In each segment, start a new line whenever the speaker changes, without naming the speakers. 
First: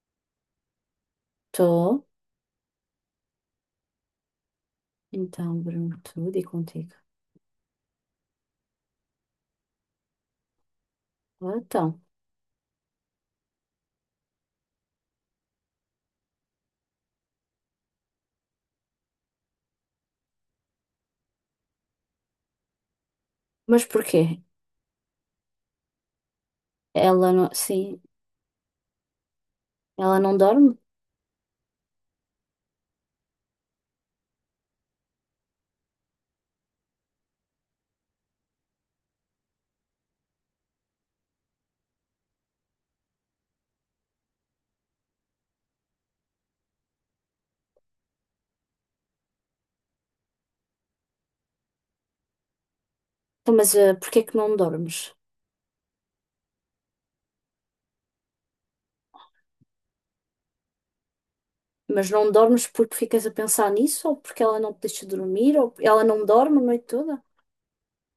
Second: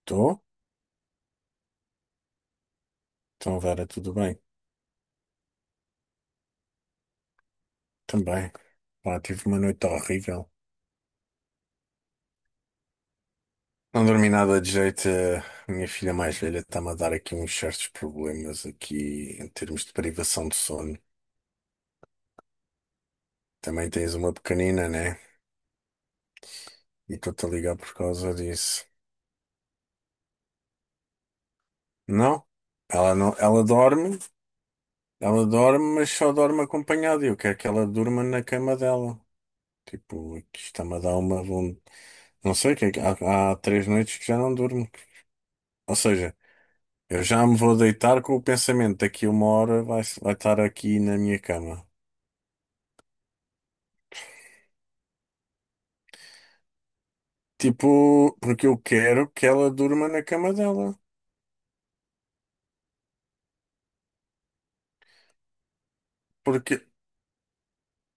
Estou?
Estou.
Então, Vera, tudo bem?
Então, Bruno, tudo e contigo.
Também. Pá, tive uma noite horrível.
Ah, então.
Não dormi nada de jeito. A minha filha mais velha está-me a dar aqui uns certos problemas aqui em termos de privação de sono.
Mas
Também tens uma
porquê?
pequenina, né? E
Ela
estou-te a
não.
ligar por
Sim,
causa disso.
ela não dorme?
Não, ela não, ela dorme, mas só dorme acompanhada. Eu quero que ela durma na cama dela. Tipo, isto está-me a dar uma. Não sei, o que é que- há três noites que já não durmo. Ou seja. Eu já me vou deitar com o pensamento, daqui uma hora vai estar aqui na minha cama.
Então, mas porquê que não dormes?
Tipo, porque eu quero que ela durma na cama dela.
Mas não dormes porque ficas a pensar nisso? Ou porque ela não te deixa dormir? Ou ela não dorme a
Porque
noite toda?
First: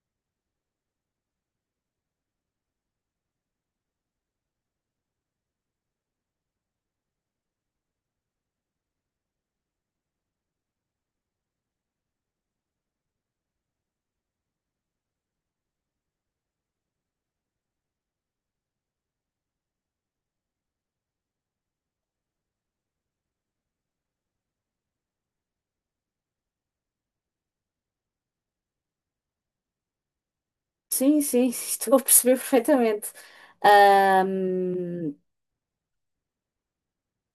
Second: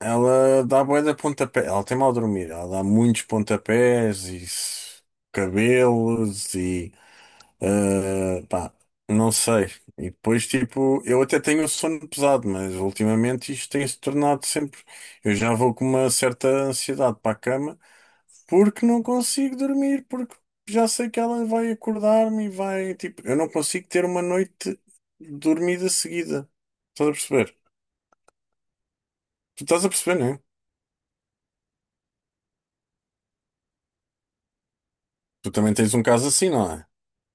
ela dá bué de pontapé. Ela tem mal dormir. Ela dá muitos pontapés e cabelos e pá, não sei. E depois, tipo, eu até tenho sono pesado, mas ultimamente isto tem se tornado sempre. Eu já vou com uma certa ansiedade para a cama. Porque não consigo dormir, porque já sei que ela vai acordar-me e vai. Tipo, eu não consigo ter uma noite dormida seguida. Estás a perceber? Tu estás a perceber, não é?
Sim, sim, estou a perceber perfeitamente. Ahm,
Tu também tens um caso assim, não é?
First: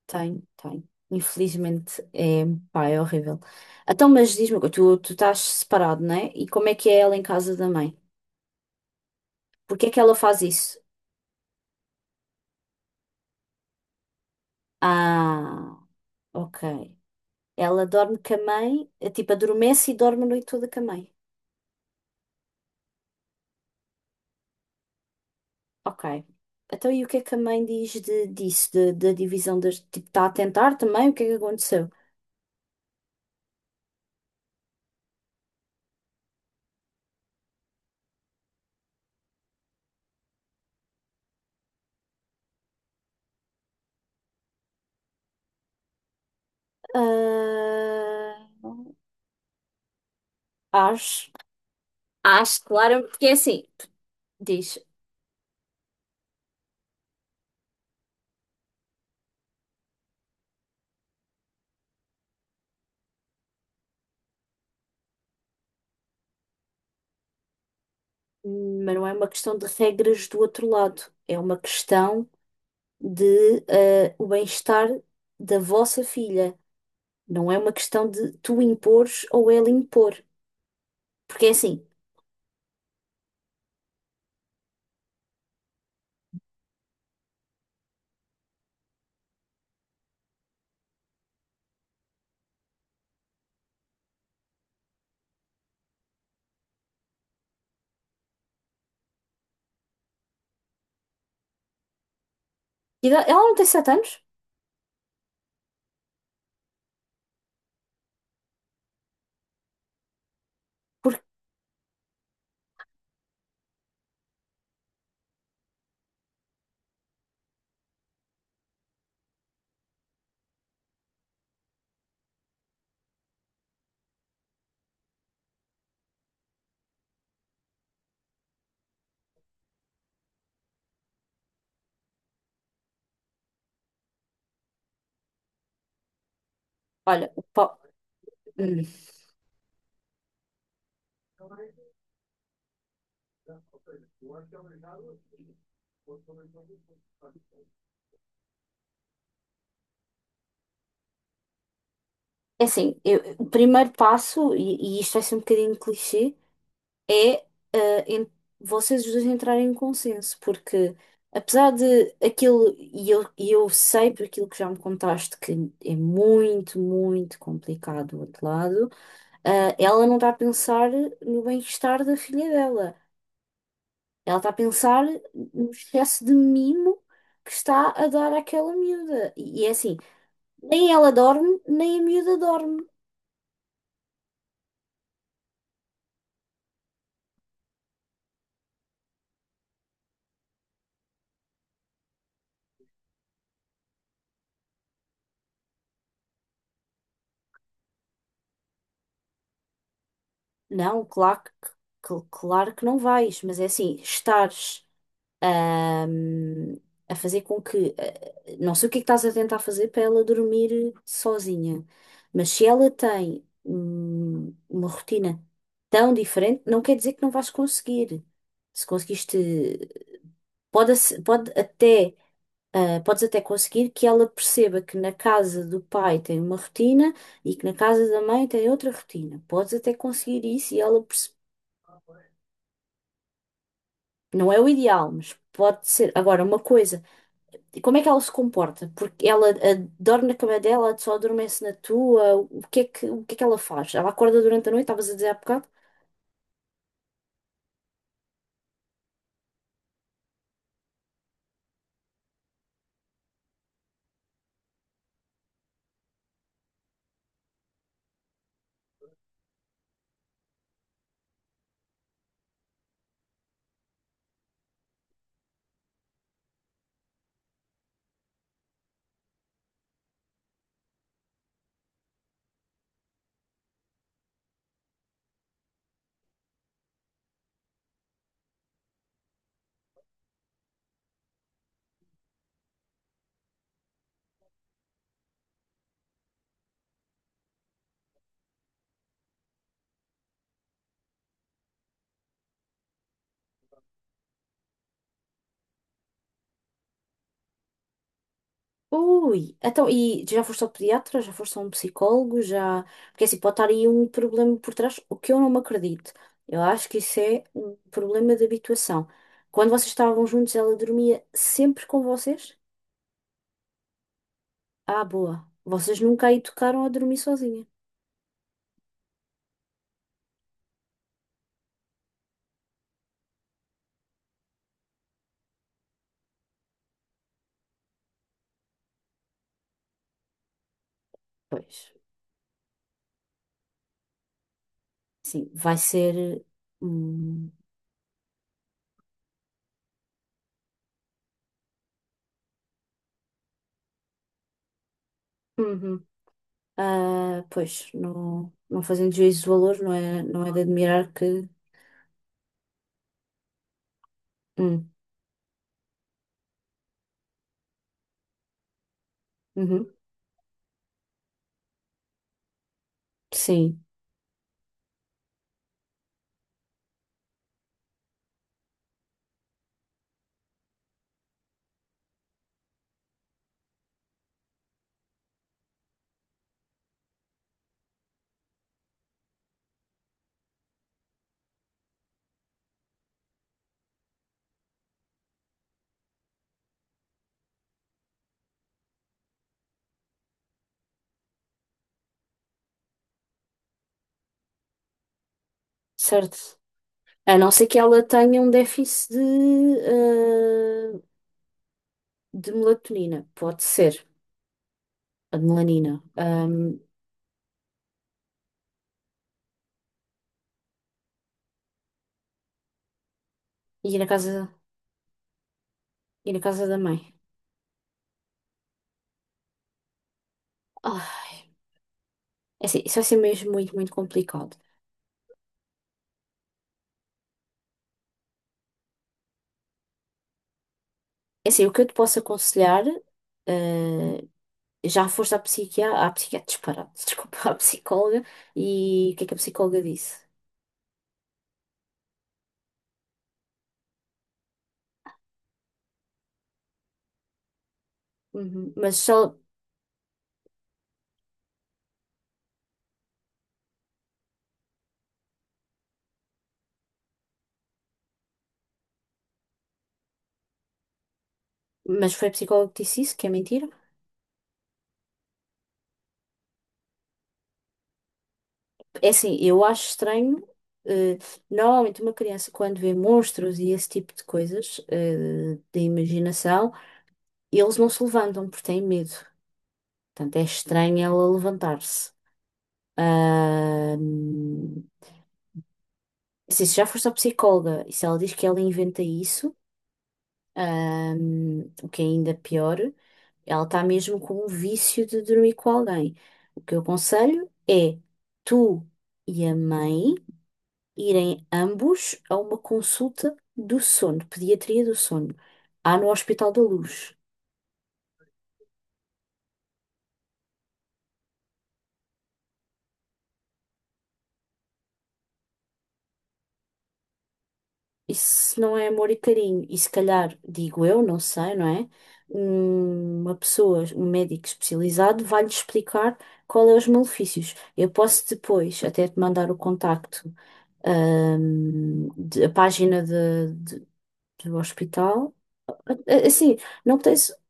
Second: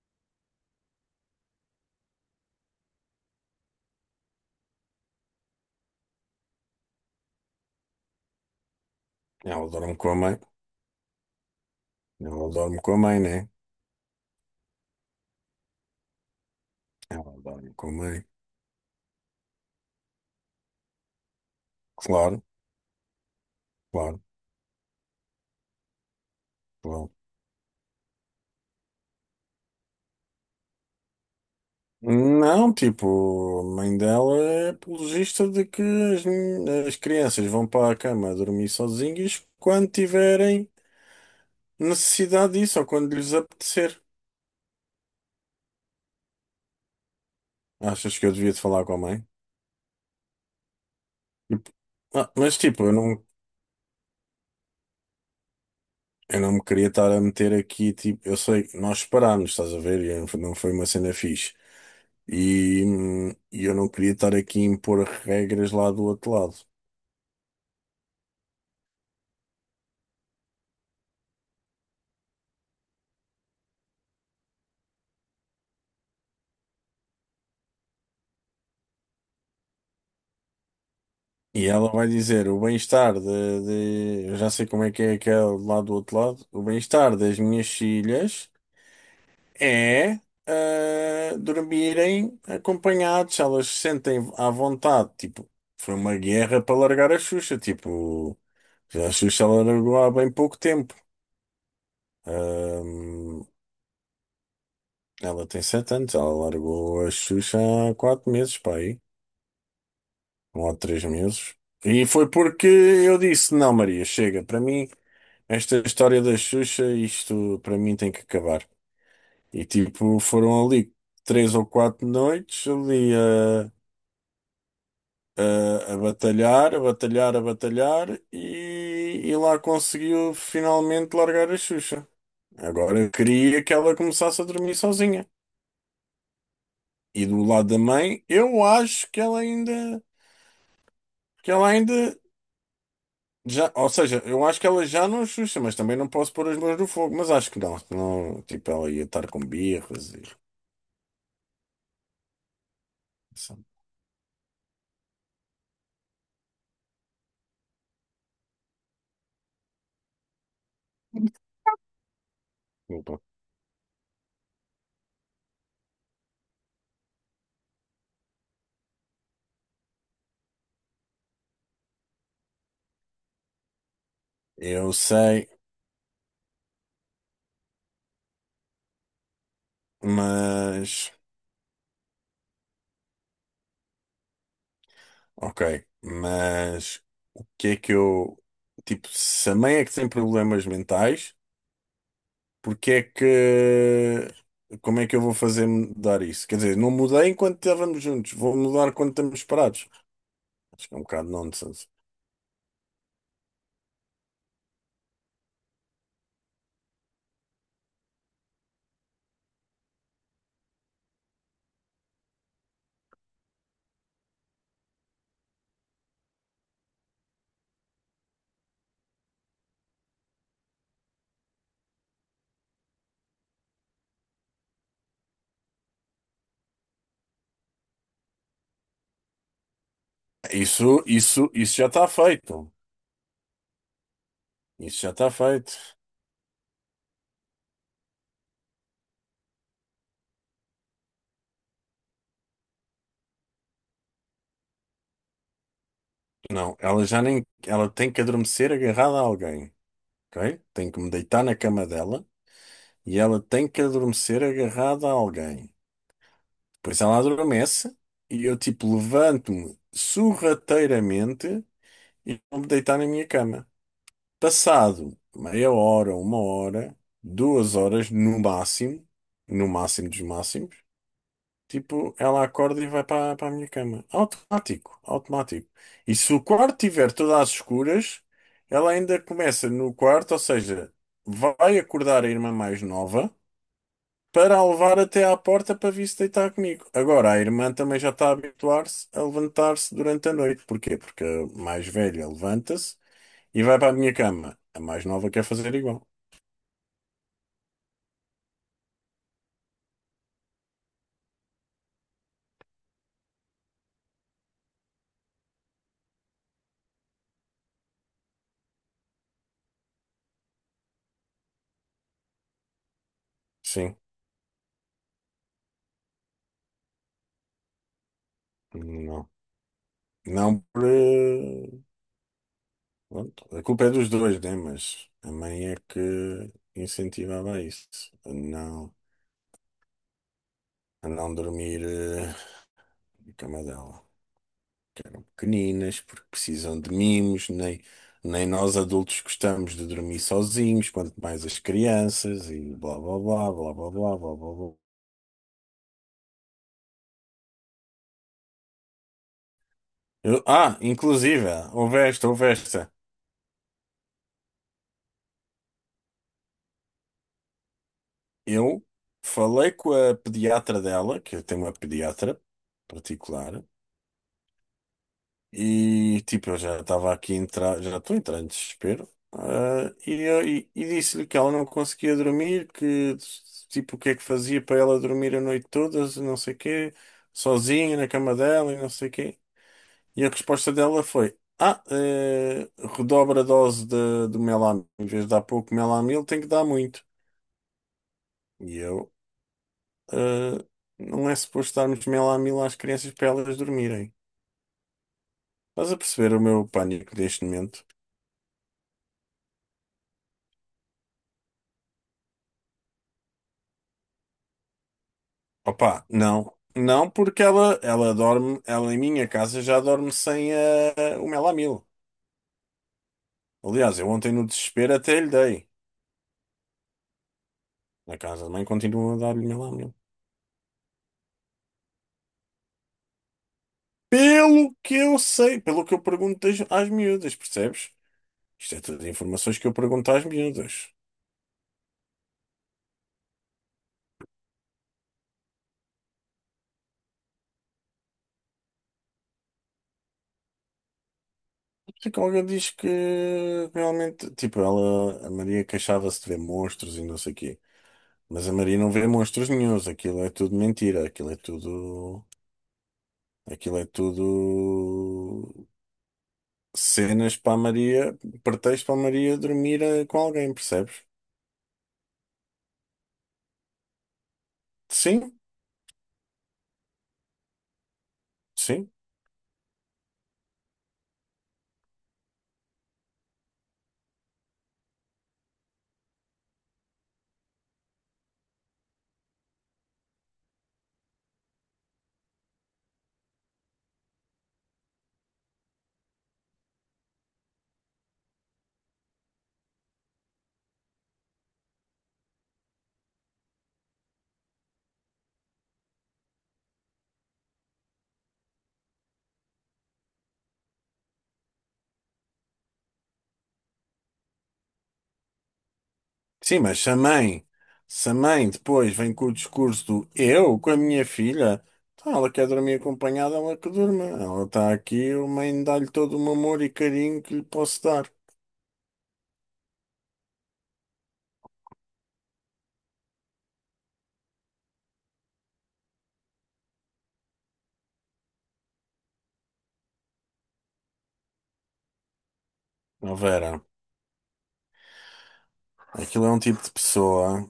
Tem, tem. Infelizmente é, pá, é horrível. Então, mas diz-me, uma coisa, tu estás separado, não é? E como é que é ela em casa da mãe?
Ela
Porque é
dorme
que
com a
ela
mãe.
faz isso?
Ela dorme com a mãe, não é?
Ah. Ok.
Ela dorme
Ela
com a
dorme
mãe.
com a mãe, tipo, adormece e dorme a noite toda com a mãe.
Claro, claro,
Ok. Então, e o
claro.
que é que a mãe diz disso, da divisão das. Tipo, está a tentar também? O que é que aconteceu?
Não, tipo, a mãe dela é apologista de que as, as crianças vão para a cama dormir sozinhas quando tiverem necessidade disso ou quando lhes apetecer. Achas que eu
Ah,
devia te falar com a mãe?
acho.
Tipo, mas
Acho,
tipo,
claro, porque é assim. Diz,
eu não me queria estar a meter aqui, tipo, eu sei, nós separámos, estás a ver? E não foi uma cena fixe. E eu não queria estar aqui a impor regras lá do outro lado.
mas não é uma questão de regras do outro lado. É uma questão de o bem-estar da vossa filha. Não é uma questão de tu impores ou ela impor. Porque é
E
assim.
ela vai dizer, o bem-estar Eu já sei como é que é aquele lá do outro lado. O bem-estar das minhas filhas é dormirem acompanhados, elas se sentem à vontade. Tipo, foi uma guerra para largar a Xuxa. Tipo, a Xuxa ela largou há bem pouco tempo.
Ela
Ahm,
não tem 7 anos?
ela tem 7 anos, ela largou a Xuxa há 4 meses, para aí, um ou há três
Porque,
meses. E foi porque eu disse: Não, Maria, chega, para mim, esta história da Xuxa, isto para mim tem que acabar. E tipo, foram ali 3 ou 4 noites ali. a batalhar, a batalhar, a batalhar e lá conseguiu finalmente largar a Xuxa. Agora eu queria que ela começasse a dormir sozinha. E
olha,
do lado da mãe, eu
hum,
acho que ela ainda já, ou seja, eu acho que ela já não é Xuxa, mas também não posso pôr as mãos no fogo, mas acho que não, não, tipo, ela ia estar com birras e
é assim, o
sabe?
primeiro passo, e isto vai ser um bocadinho clichê, é ah, en- vocês os dois entrarem em consenso, porque apesar de aquilo,
Opa.
e eu sei por aquilo que já me contaste que é muito, muito complicado do outro lado, ela não está a pensar no bem-estar da filha dela. Ela está a
Eu
pensar
sei,
no excesso de mimo que está a dar àquela miúda. E é assim, nem
mas
ela dorme, nem a miúda dorme.
ok, mas que é que eu, tipo, se a mãe é que tem problemas mentais, porque é que, como é que eu vou fazer mudar isso? Quer dizer, não mudei enquanto estávamos juntos, vou mudar quando estamos separados. Acho que é um
Não,
bocado
claro que,
nonsense.
claro que não vais, mas é assim, estares ahm, a fazer com que. Não sei o que é que estás a tentar fazer para ela dormir sozinha, mas se ela tem uma rotina tão diferente, não quer dizer que não vais conseguir. Se conseguiste. Pode até. Ah, podes até conseguir que ela perceba que na casa do pai tem uma rotina e que na casa da mãe tem outra rotina. Podes até conseguir isso e
Isso, isso, isso já está feito.
não é o
Isso já
ideal,
está
mas
feito.
pode ser. Agora, uma coisa, e como é que ela se comporta? Porque dorme na cama dela, só adormece na tua, o que é que ela faz? Ela acorda durante a noite, estavas a dizer há bocado?
Não, ela já nem, ela tem que adormecer agarrada a alguém, ok? Tem que me deitar na cama dela e ela tem que adormecer agarrada a alguém. Pois ela adormece e eu tipo levanto-me sorrateiramente e vou-me deitar na minha cama. Passado meia hora, uma hora, 2 horas no máximo, no máximo dos máximos, tipo, ela acorda e vai para a minha cama. Automático, automático. E se o quarto estiver todo às escuras, ela ainda começa no quarto, ou seja, vai acordar a irmã mais nova para a levar até à porta para vir se deitar comigo. Agora, a irmã também já está a habituar-se a levantar-se durante a noite. Porquê? Porque a mais velha levanta-se e vai para a minha cama. A mais nova quer fazer igual.
Ui, então, e já foste ao pediatra? Já foste a um psicólogo? Já. Porque é assim, pode estar aí um problema por trás, o que eu não me acredito. Eu acho que isso é um problema de habituação. Quando vocês estavam juntos, ela dormia sempre com vocês?
Sim,
Ah, boa. Vocês nunca aí tocaram a dormir sozinha.
não. Não por. eh, pronto, a culpa é dos dois, né? Mas a mãe é que incentivava isso, a não, a não
Pois,
dormir na cama dela. Eram
sim, vai
pequeninas, porque
ser.
precisam de mimos,
hum,
nem, nem nós adultos gostamos de dormir sozinhos, quanto mais as crianças, e blá blá blá blá blá blá blá blá. Blá.
uhum. Ah, pois, não, não fazendo juízo de valor, não é, não é de admirar
Inclusive,
que.
houve esta.
hum,
Eu falei
uhum.
com a pediatra dela, que eu tenho uma pediatra particular.
Sim,
E tipo, eu já estava aqui a entrar, já estou a entrar em desespero. Ah, e disse-lhe que ela não conseguia dormir, que tipo, o que é que fazia para ela dormir a noite toda, não sei quê, sozinha na cama dela e não sei quê. E a resposta dela foi: Ah, redobra a dose de, do Melamil. Em vez de dar pouco Melamil, tem que dar muito. E eu, ah, não é suposto darmos Melamil às crianças para elas dormirem. Estás a perceber
certo.
o meu pânico
A
neste
não ser que
momento?
ela tenha um déficit de, eh, de melatonina. Pode ser. A de melanina.
Opa, não. Não, porque ela dorme, ela em minha casa já dorme sem o melamil.
E
Aliás,
na
eu ontem no
casa,
desespero até lhe dei.
e na casa da mãe.
Na casa da mãe continua a dar-lhe melamil.
Ah, é assim, isso vai ser mesmo muito, muito complicado.
Pelo que eu sei, pelo que eu pergunto às miúdas, percebes? Isto é tudo informações que eu pergunto às miúdas.
É assim, o que eu te posso aconselhar, eh, já foste à psiquiatra, disparado, desculpa, à psicóloga, e o que é que a psicóloga disse?
A psicóloga diz que realmente, tipo, ela, a Maria queixava-se de ver monstros e não sei o quê. Mas a
Uhum,
Maria não
mas,
vê
só,
monstros nenhuns, aquilo é tudo mentira, aquilo é tudo. Aquilo é tudo cenas para a Maria, pretexto para a Maria dormir com alguém, percebes?
mas foi a psicóloga que disse isso, que é mentira?
Sim, sim.
É assim, eu acho estranho. eh, Normalmente, uma criança, quando vê monstros e esse tipo de coisas, da imaginação, eles não se levantam porque têm medo. Portanto, é estranho ela levantar-se. Ahm, assim, se já foste à psicóloga e se ela diz que ela inventa isso, o que é ainda pior, ela está mesmo com um vício de dormir com alguém. O que eu aconselho é tu e a mãe. Irem ambos a uma consulta do sono, pediatria do sono, há no Hospital
Sim,
da
mas se a
Luz.
mãe, se a mãe depois vem com o discurso do eu com a minha filha, então ela quer dormir acompanhada, ela que durma. Ela está aqui, a mãe dá-lhe todo o amor e carinho que lhe posso dar.
Isso não é amor e carinho. E se calhar, digo eu, não sei, não é? Uma pessoa, um médico especializado, vai-lhe explicar qual é os malefícios. Eu posso depois até te mandar o contacto, a página
Ó Vera,
do hospital.
aquilo é um
Assim,
tipo de
não tens,
pessoa,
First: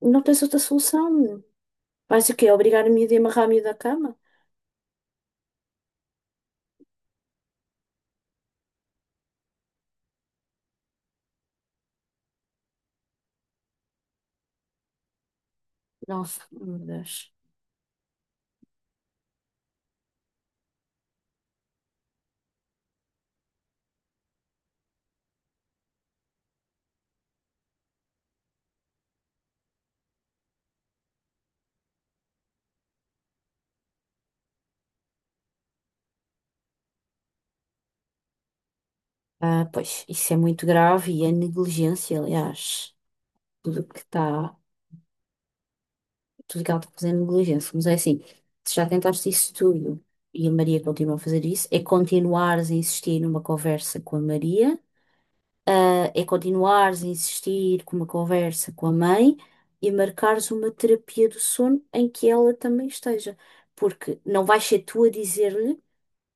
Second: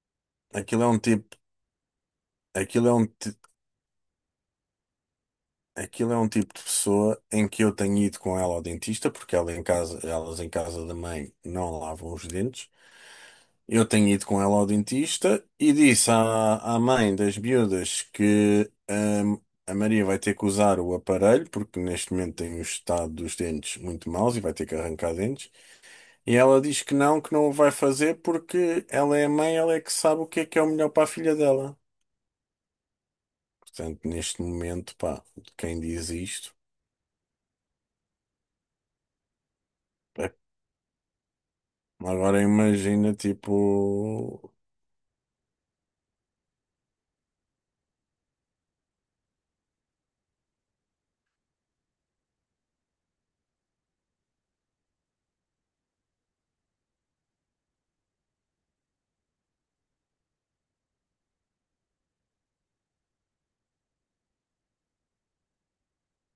não tens outra
aquilo é um tipo,
solução. Vais o quê? Obrigar
aquilo
a
é um,
miúda a
ti-
amarrar a miúda à cama?
aquilo é um tipo de pessoa em que eu tenho ido com ela ao dentista, porque ela em casa, elas em casa da mãe não lavam os dentes. Eu tenho ido com ela ao dentista e disse
Nossa,
à,
meu
à mãe
Deus.
das miúdas que a Maria vai ter que usar o aparelho, porque neste momento tem o estado dos dentes muito maus e vai ter que arrancar dentes. E ela diz que não o vai fazer porque ela é a mãe, ela é que sabe o que é o melhor para a filha dela. Portanto, neste momento, pá, quem diz isto.
Ah, pois, isso é muito grave e é negligência,
Agora
aliás.
imagina,
Tudo que
tipo.
está, tudo que ela está fazendo é negligência. Mas é assim, se já tentaste isso tudo e a Maria continua a fazer isso, é continuares a insistir numa conversa com a Maria, é continuares a insistir com uma conversa com a mãe e marcares uma terapia do sono em que ela também esteja. Porque não vais ser tu a dizer-lhe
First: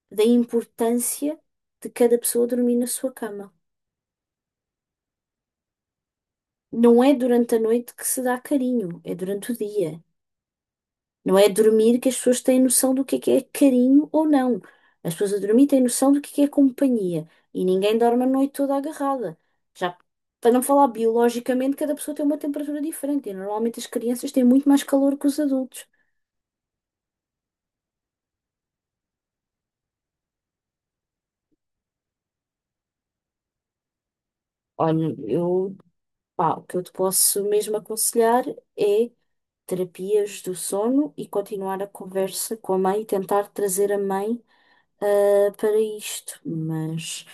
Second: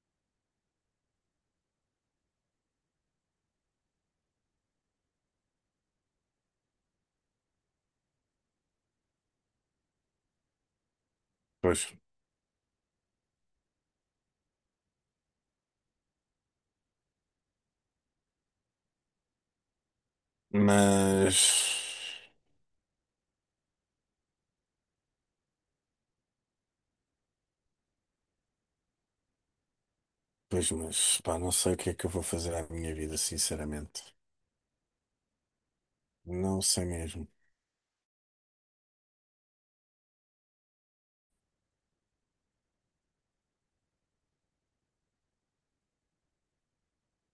da importância de cada pessoa dormir na sua cama. Não é durante a noite que se dá carinho, é durante o dia. Não é a
Pois,
dormir que as pessoas têm noção do que é carinho ou não. As pessoas a dormir têm noção do que é companhia. E ninguém dorme a noite toda agarrada. Já para não falar
mas.
biologicamente, cada pessoa tem uma temperatura diferente. E normalmente as crianças têm muito mais calor que os adultos.
Pois, mas, pá, não sei o que é que eu vou fazer à minha vida, sinceramente.
Olha, eu, pá, o
Não
que eu
sei
te
mesmo.
posso mesmo aconselhar é terapias do sono e continuar a conversa com a mãe e tentar trazer a mãe para isto, mas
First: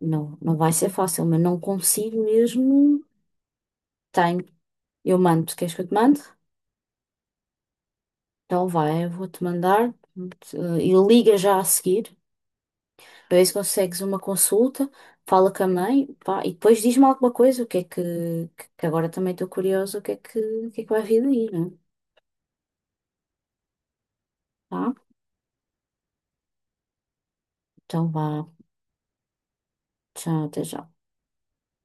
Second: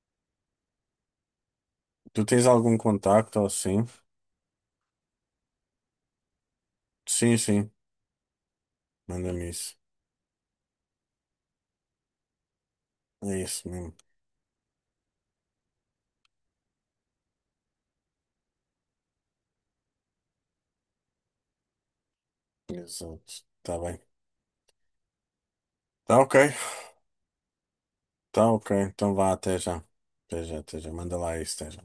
não, não vai ser fácil, mas não consigo
Tu tens algum
mesmo.
contacto ou assim?
Tenho, eu mando, queres que eu te mande?
Sim, sim,
Então vai, eu vou-te
manda-me isso.
mandar e liga já a seguir para
É
ver se
isso mesmo.
consegues uma consulta, fala com a mãe, pá, e depois diz-me alguma coisa, o que é que, que agora também estou curiosa, o que é que vai vir daí, né?
Exato. Tá bem.
Tá?
Tá ok.
Então vá,
Tá ok. Então vá, até já. Até
tchau,
já,
até
até
já.
já. Manda lá isso, até já.